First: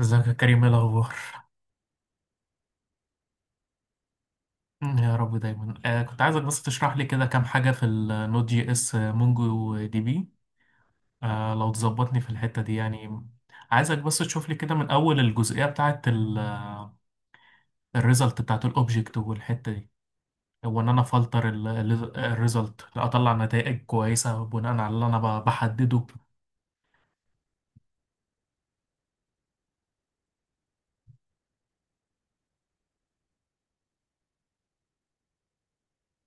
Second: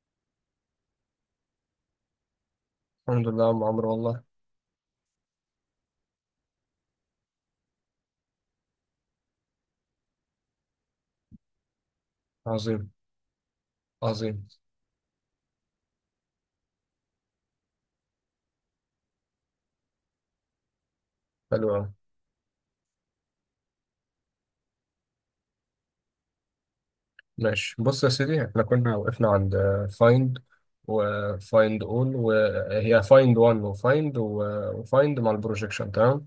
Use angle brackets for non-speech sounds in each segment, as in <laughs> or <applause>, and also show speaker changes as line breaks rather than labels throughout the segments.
ازيك يا كريم، ايه الاخبار؟
الحمد لله يا عم عمرو والله.
يا رب دايما. كنت عايزك بس تشرح لي كده كام حاجه في النود جي اس مونجو دي بي. لو تظبطني في الحته دي
عظيم
يعني. عايزك بس
عظيم.
تشوف لي كده من اول الجزئيه بتاعه، الريزلت بتاعه الاوبجكت والحته دي، هو ان انا فلتر
حلو أوي.
الريزلت اطلع نتائج كويسه بناء على اللي انا بحدده.
ماشي، بص يا سيدي، احنا كنا وقفنا عند فايند، وفايند اول، وهي فايند 1، وفايند مع البروجيكشن. تمام.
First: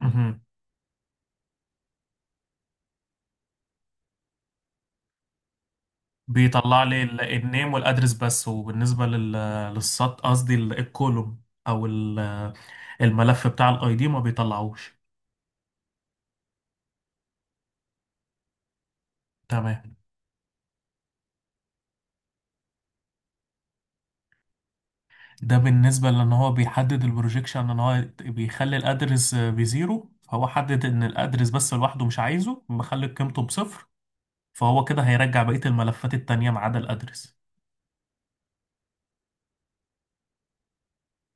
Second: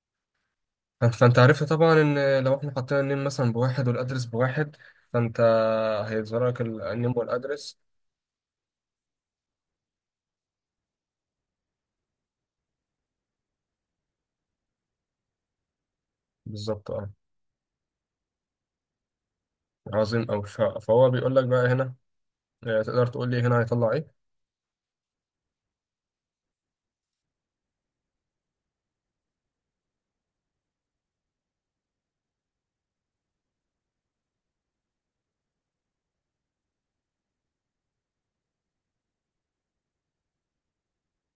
مهم.
فأنت عرفت طبعا ان لو احنا حطينا النيم مثلا بواحد والادرس بواحد، فانت هيظهر لك
بيطلع لي
النيم
النيم
والادرس.
والادرس بس، وبالنسبه للسط، قصدي الكولوم او الملف بتاع الاي دي، ما بيطلعوش.
بالظبط، اه.
تمام،
عظيم أوي. فهو بيقول لك بقى هنا، تقدر تقول لي هنا هيطلع ايه؟
ده بالنسبة لان هو بيحدد البروجيكشن ان هو بيخلي الادرس بزيرو، فهو حدد ان الادرس بس لوحده مش عايزه، مخلي قيمته بصفر، فهو كده هيرجع بقية الملفات التانية ما عدا الادرس،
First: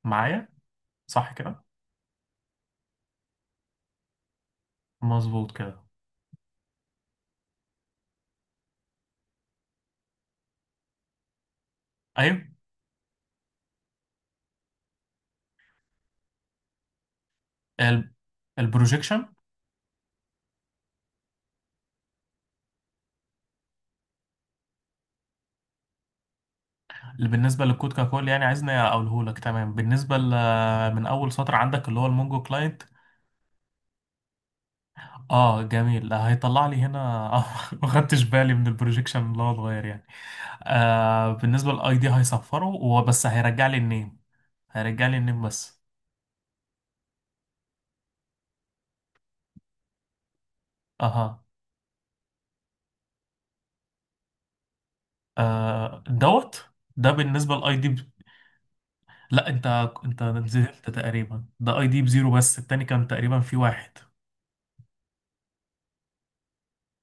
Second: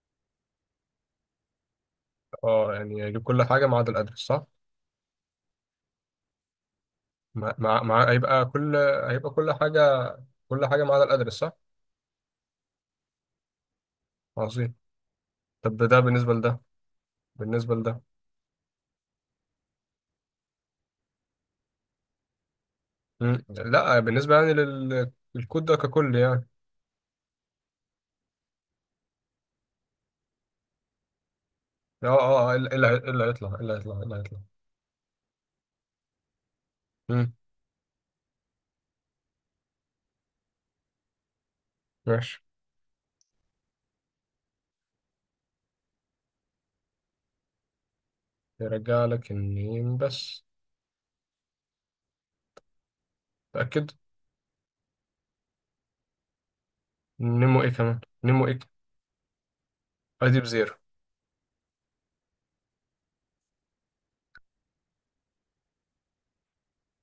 معايا؟ صح كده؟
اه، يعني يجيب كل حاجه ما عدا الادرس، صح.
مظبوط كده.
هيبقى كل، هيبقى كل حاجة، كل حاجة ما عدا الأدرس، صح؟
ايوه.
عظيم. طب ده بالنسبة لده، بالنسبة لده.
ال- البروجيكشن.
لا، بالنسبة يعني للكود ده ككل يعني.
اللي بالنسبة للكود ككل يعني، عايزني اقوله لك. تمام، بالنسبة من اول سطر عندك اللي هو المونجو كلاينت.
إيه اللي هيطلع؟
اه جميل، آه، هيطلع لي هنا.
مم.
آه، <laughs> ما خدتش بالي من البروجيكشن اللي هو اتغير يعني. آه، بالنسبه للاي دي
ماشي،
هيصفره وبس، هيرجع لي النيم. هيرجع لي النيم بس.
يرجع لك النيم بس.
اها.
تأكد.
آه دوت. ده بالنسبه
نيمو ايه
للاي دي
كمان،
ب...
نيمو ايه؟
لا انت، انت
اي دي بزيرو.
نزلت تقريبا ده اي دي بزيرو، بس التاني كان تقريبا في واحد.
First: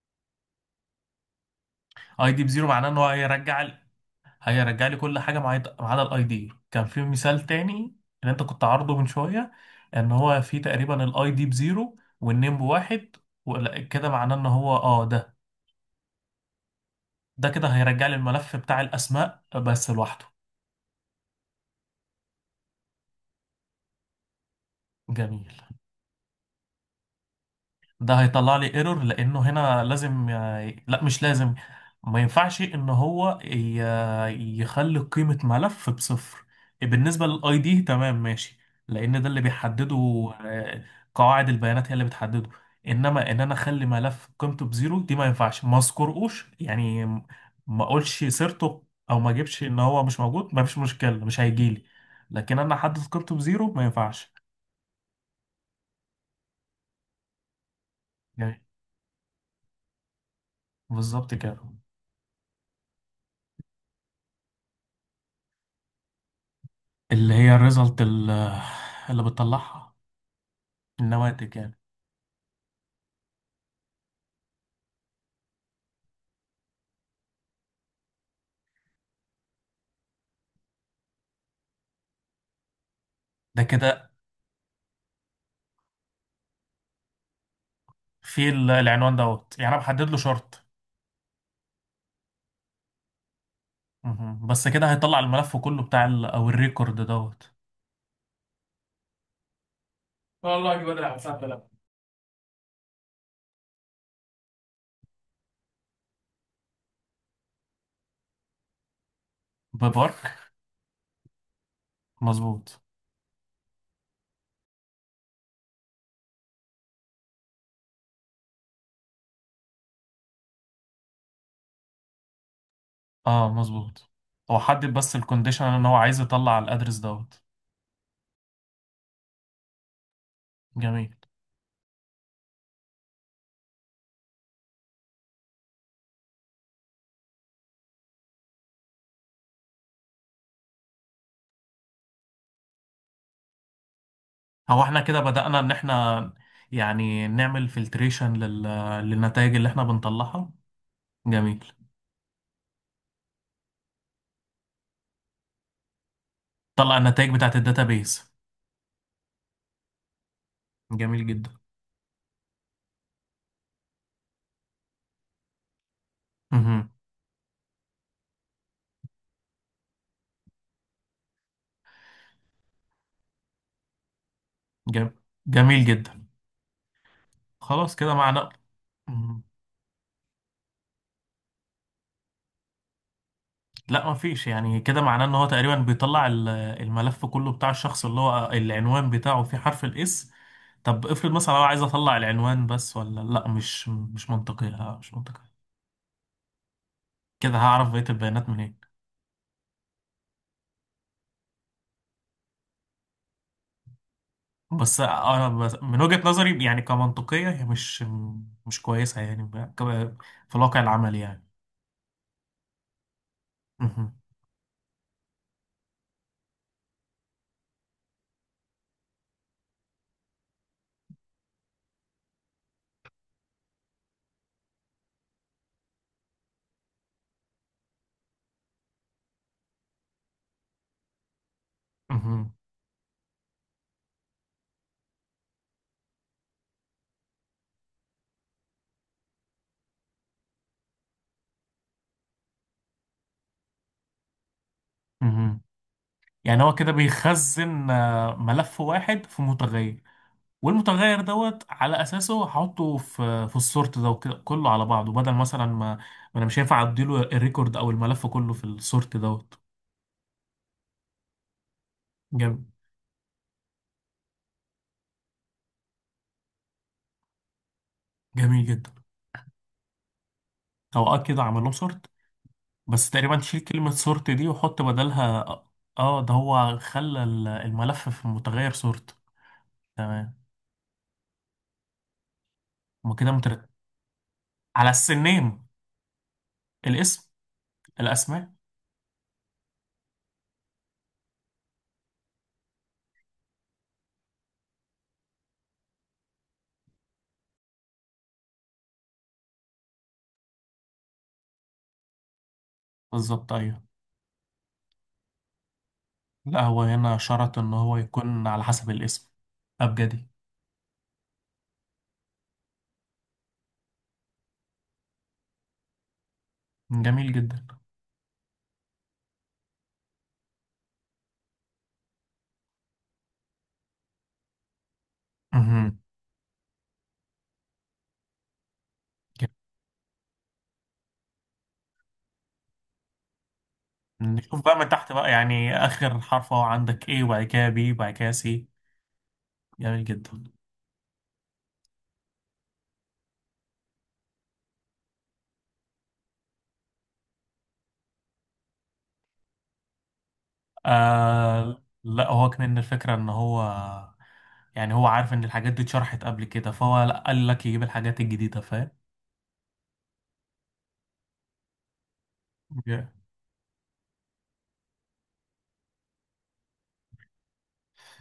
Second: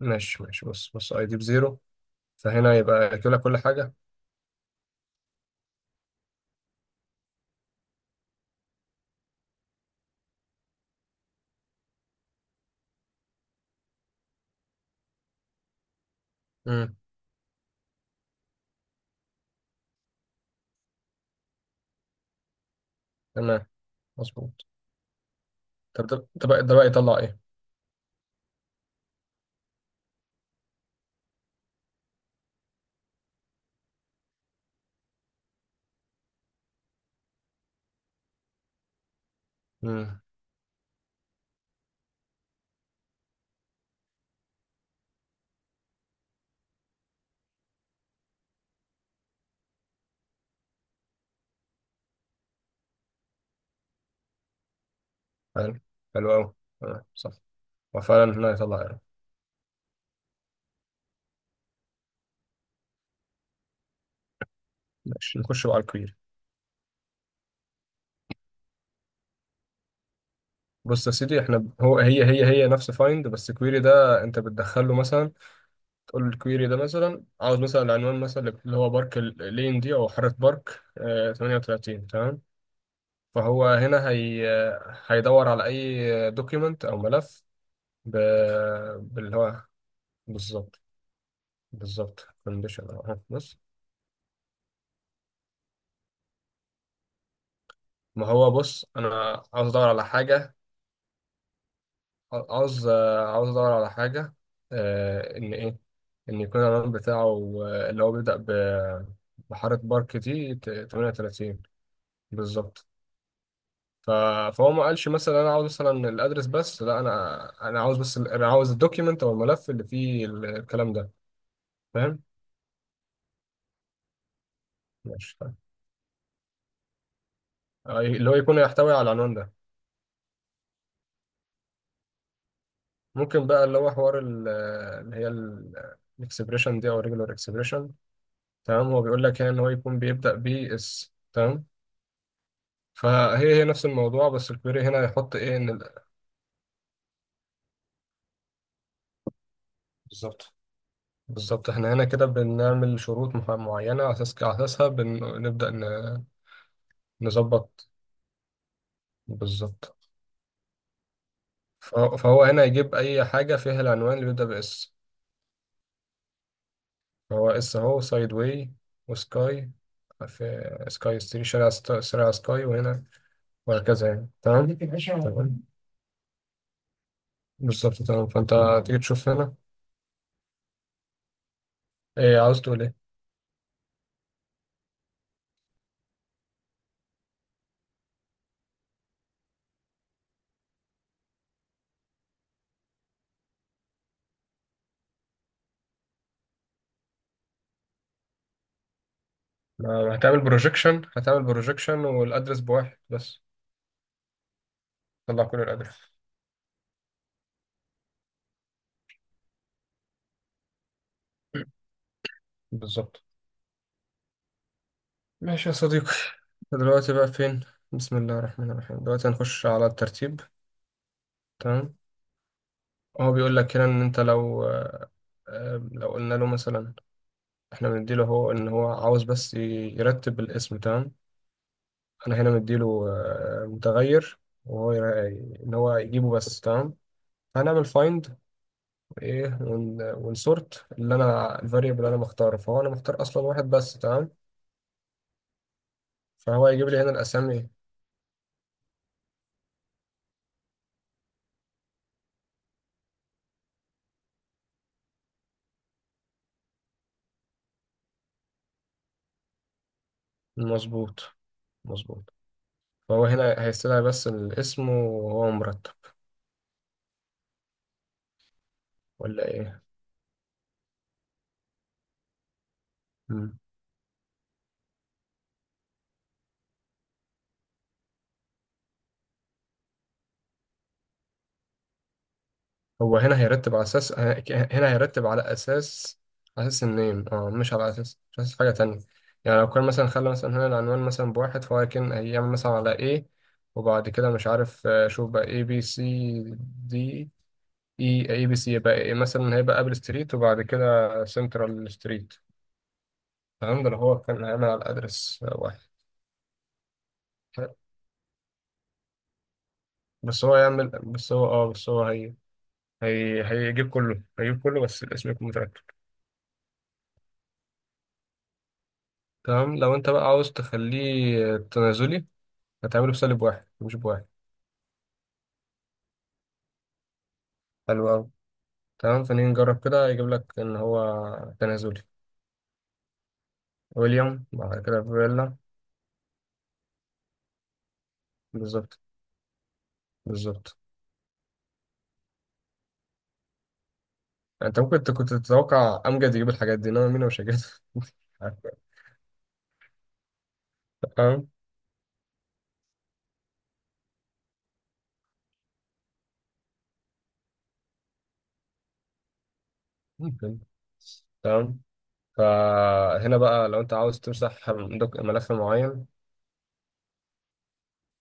ماشي ماشي، بص بص، اي دي بزيرو.
اي دي بزيرو
فهنا
معناه ان
يبقى
هو
ياكلها كل
هيرجع،
حاجة.
هيرجع لي كل حاجه معايا ما عدا الاي دي. كان في مثال تاني اللي انت كنت عارضه من شويه، ان هو في تقريبا الاي دي بزيرو والنيم بواحد. كده معناه ان هو اه، ده
مم.
ده كده هيرجع لي الملف بتاع الاسماء بس لوحده.
تمام، مظبوط.
جميل.
طب ده بقى، ده بقى يطلع ايه؟
ده هيطلع لي ايرور، لانه هنا لازم لا مش لازم، ما ينفعش ان هو يخلي قيمة ملف بصفر. بالنسبة للاي دي تمام ماشي، لان ده اللي بيحدده،
مم.
آه، قواعد البيانات هي اللي بتحدده. انما ان انا اخلي ملف قيمته بزيرو، دي ما ينفعش. ما اذكرهوش يعني، ما اقولش سيرته، او ما اجيبش ان هو مش موجود، ما فيش مشكلة، مش هيجيلي. لكن انا احدد قيمته بزيرو ما ينفعش
حلو، حلو أوي. تمام، صح. وفعلا هنا
يعني.
يطلع ايرور.
بالظبط كده.
ماشي، نخش بقى على الكويري.
اللي هي الريزلت اللي، اللي بتطلعها،
بص يا سيدي،
النواتج
احنا
يعني.
هو هي هي هي نفس فايند، بس الكويري ده انت بتدخله مثلا. تقول له الكويري ده مثلا عاوز مثلا العنوان، مثلا اللي هو بارك اللين دي، او حارة بارك، 38. تمام.
ده
فهو هنا
كده
هيدور على اي دوكيمنت او ملف ب...
في العنوان
باللي
دوت،
هو.
يعني انا بحدد له شرط.
بالظبط. بالظبط، كونديشن اهو، بص.
مهم. بس كده هيطلع الملف كله بتاع ال او الريكورد دوت.
ما هو بص، انا عاوز ادور على حاجه،
والله دي بدري على الساعه 3.
عاوز عاوز ادور على حاجه، ان ايه، ان يكون العنوان بتاعه، اللي هو بيبدا بحاره
ببارك.
بارك دي 38.
مظبوط.
بالظبط. ف- فهو ما قالش مثلا انا عاوز مثلا الادرس بس، لا، انا عاوز بس انا عاوز الدوكيمنت او الملف اللي فيه الكلام ده، فاهم؟
اه مظبوط، هو حدد بس
ماشي، طيب.
الكونديشن ان هو عايز يطلع الادرس دوت.
اللي هو يكون يحتوي على العنوان ده.
جميل.
ممكن بقى اللي هو حوار اللي هي الاكسبريشن دي او ريجولار اكسبريشن. تمام، هو بيقول لك هنا ان هو يكون بيبدا بي اس. تمام، فهي نفس الموضوع، بس
هو
الكويري
احنا
هنا
كده
يحط ايه
بدأنا ان
ان
احنا يعني نعمل فلتريشن لل... للنتائج اللي احنا بنطلعها.
بالظبط،
جميل.
بالظبط. احنا هنا كده بنعمل شروط معينة، على اساسها بنبدأ
طلع النتائج بتاعت
نظبط.
الداتابيز.
بالظبط.
جميل
فهو هنا يجيب اي حاجة فيها العنوان اللي بيبدأ باس.
جدا.
فهو اس اهو، سايد واي وسكاي، في سكاي ستري، شارع شارع سكاي، وهنا، وهكذا يعني. تمام
جم...
تمام،
جميل جدا. خلاص
بالظبط.
كده
تمام،
معناه.
فانت تيجي تشوف
مم.
هنا، ايه عاوز تقول ايه؟
لا ما فيش يعني، كده معناه ان هو تقريبا بيطلع الملف كله بتاع الشخص اللي هو العنوان بتاعه فيه حرف الاس. طب افرض مثلا انا عايز اطلع العنوان بس، ولا لا مش مش منطقي، لا، مش منطقي، كده هعرف بقية البيانات منين؟
ما هتعمل بروجيكشن، هتعمل بروجيكشن والادرس بواحد بس.
بس
طلع
انا
كل
بس
القدر.
من وجهة نظري يعني كمنطقية هي مش، مش كويسة يعني في الواقع العملي يعني.
بالظبط.
مهم.
ماشي يا صديقي، دلوقتي بقى فين؟ بسم الله الرحمن الرحيم، دلوقتي هنخش على الترتيب. تمام، هو بيقول لك هنا ان انت لو، لو قلنا له مثلا احنا بنديله هو، ان هو عاوز بس يرتب الاسم. تمام، انا هنا
مهم.
مديله متغير، وهو يرا- ان هو يجيبه بس. تمام، هنعمل فايند ايه، ونسورت اللي انا الفاريبل اللي انا مختاره، فهو انا مختار اصلا واحد بس. تمام،
مهم. يعني
فهو
هو
هيجيب
كده
لي هنا الاسامي.
بيخزن آه، ملف واحد في متغير، والمتغير دوت على اساسه هحطه في السورت ده، وكده كله على بعضه، بدل مثلا ما انا مش هينفع اديله الريكورد او الملف كله في السورت دوت.
المظبوط، مظبوط.
جميل.
فهو هنا هيستدعي بس الاسم وهو مرتب،
جميل جدا.
ولا ايه؟
او اه كده عمل لهم سورت، بس تقريبا
مم.
تشيل كلمة سورت دي وحط بدلها اه، آه، ده هو خلى الملف في متغير سورت. تمام. هما
هو
كده
هنا
مترتب
هيرتب على اساس
على السنين.
على اساس النيم،
الاسم.
اه، مش على اساس،
الاسماء.
حاجة تانية. يعني لو كان مثلا خلى مثلا هنا العنوان مثلا بواحد، فهو كان هيعمل مثلا على ايه، وبعد كده مش عارف، شوف بقى اي بي سي دي. اي بي سي يبقى إيه، مثلا هيبقى ابل ستريت، وبعد كده سنترال ستريت،
بالظبط ايوه.
فاهم؟ ده اللي هو كان هيعمل على ادرس واحد،
لا هو هنا شرط ان هو يكون على حسب الاسم، ابجدي.
بس هو هي هيجيب كله بس الاسم يكون مترتب.
جميل جدا.
تمام، لو انت بقى عاوز تخليه تنازلي، هتعمله بسالب واحد مش بواحد.
مهم.
حلو أوي. تمام، فنيجي نجرب كده يجيب لك ان هو تنازلي، ويليام
نشوف بقى
بعد
من
كده
تحت بقى،
فيلا.
يعني آخر حرف هو عندك A وبعد كده B وبعد كده C.
بالظبط
جميل جدا.
بالظبط. انت ممكن كنت تتوقع امجد يجيب الحاجات دي، انما مين مش هيجيب. <laughs> تمام.
آه لا، هو كمان الفكرة إن هو، يعني هو عارف إن الحاجات دي اتشرحت قبل كده، فهو لا قال لك يجيب الحاجات الجديدة، فاهم؟
ممكن. تمام،
Yeah.
فهنا بقى لو انت عاوز تمسح ملف معين،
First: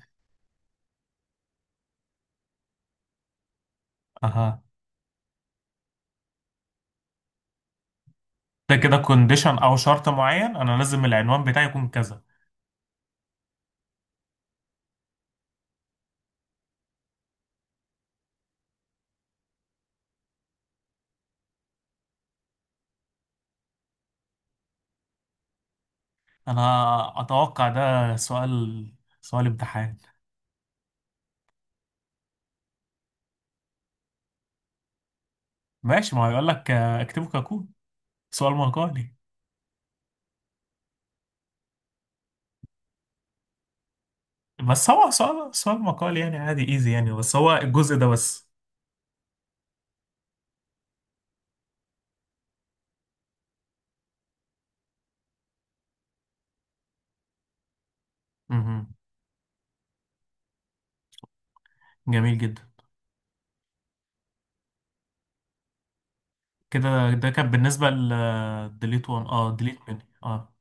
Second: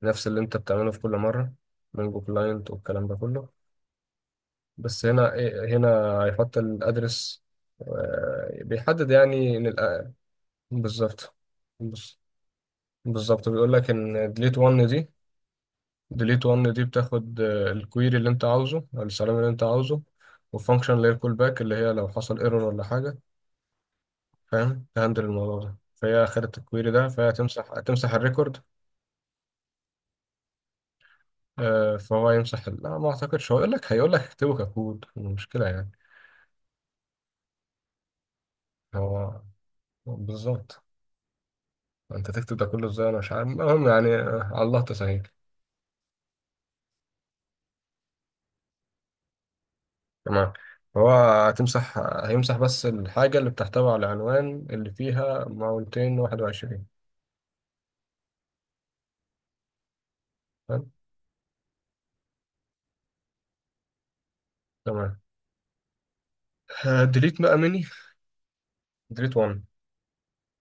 نفس اللي انت بتعمله في كل مرة، من جو كلاينت والكلام ده كله.
أها.
بس هنا، هنا هيحط الأدرس.
ده كده
بيحدد
كونديشن
يعني إن
أو شرط معين، أنا لازم
بالظبط.
العنوان بتاعي يكون
بص-
كذا.
بالظبط، بيقول لك إن delete one دي، delete one دي بتاخد الكويري اللي أنت عاوزه أو السلام اللي أنت عاوزه، والفانكشن اللي هي الكول باك، اللي هي لو حصل ايرور ولا حاجة، فاهم؟ تهندل الموضوع ده، فهي خدت الكويري ده،
أنا
فهي
أتوقع
هتمسح
ده
الريكورد.
سؤال، سؤال امتحان.
فهو يمسح لا، ما أعتقدش، هو يقول لك هيقول لك اكتبه ككود، المشكلة يعني،
ماشي، ما هو يقول لك آه، اكتبه ككود، سؤال مقالي.
هو بالظبط انت تكتب ده كله ازاي؟ انا مش عارف، المهم يعني، على الله
بس هو
تسهيل.
سؤال، سؤال مقالي يعني، عادي ايزي يعني، بس هو الجزء ده بس.
تمام، هو هيمسح بس الحاجة اللي بتحتوي على العنوان اللي فيها 221.
مهم.
تمام،
جميل جدا.
تمام.
كده ده
ديليت
كان
بقى مني،
بالنسبة لديليت 1.
ديليت
اه
1.
ديليت مني. اه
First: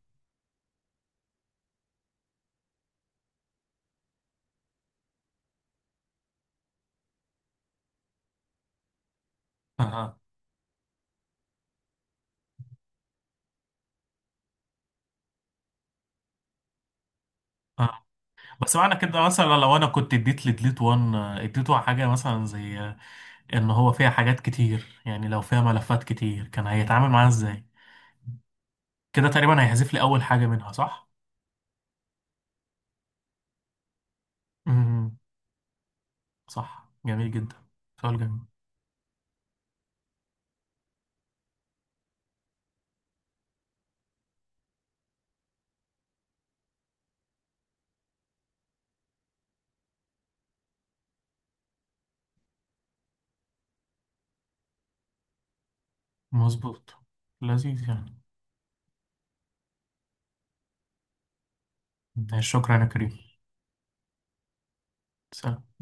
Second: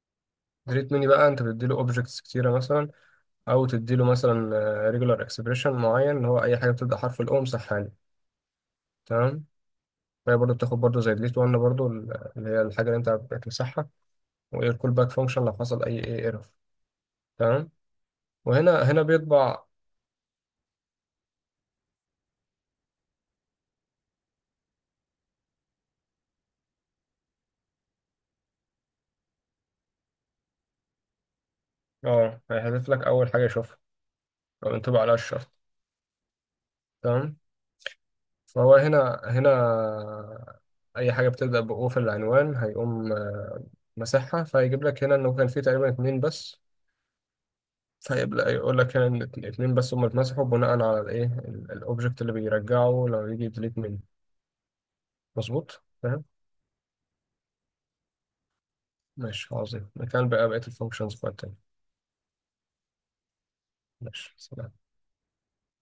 ديليت مني بقى، انت بتديله اوبجكتس كتيرة مثلا، او تديله مثلا ريجولار اكسبريشن معين، اللي هو اي حاجة بتبدأ حرف الاو امسحها لي. تمام،
اه
فهي برضه بتاخد برضه زي ديليت 1 برضه اللي هي الحاجة اللي انت بتمسحها، وايه الكول باك فانكشن لو حصل اي ايه ايرور. تمام،
اه. بس معنى
هنا
كده مثلا
بيطبع،
لو انا كنت اديت لديليت 1 آه، اديته حاجة مثلا زي آه، ان هو فيها حاجات كتير، يعني لو فيها ملفات كتير كان هيتعامل معاها ازاي؟ كده تقريبا هيحذف لي اول حاجة منها، صح؟
اه، هيحذف لك اول حاجه يشوفها، او ينطبع عليها
مهم.
الشرط.
صح. جميل
تمام.
جدا. سؤال جميل.
فهو هنا، اي حاجه بتبدا بأو في العنوان، هيقوم مسحها، فهيجيب لك هنا انه كان فيه تقريبا اتنين بس. فيبدا يقول لك هنا ان اتنين بس هم اتمسحوا، بناء على الاوبجكت اللي بيرجعه لو يجي ديليت منه. مظبوط، فاهم.
مظبوط. لذيذ يعني.
ماشي، عظيم. مكان بقى بقيه الفانكشنز بتاعتنا.
شكرا يا كريم.
ماشي، سلام.
سلام.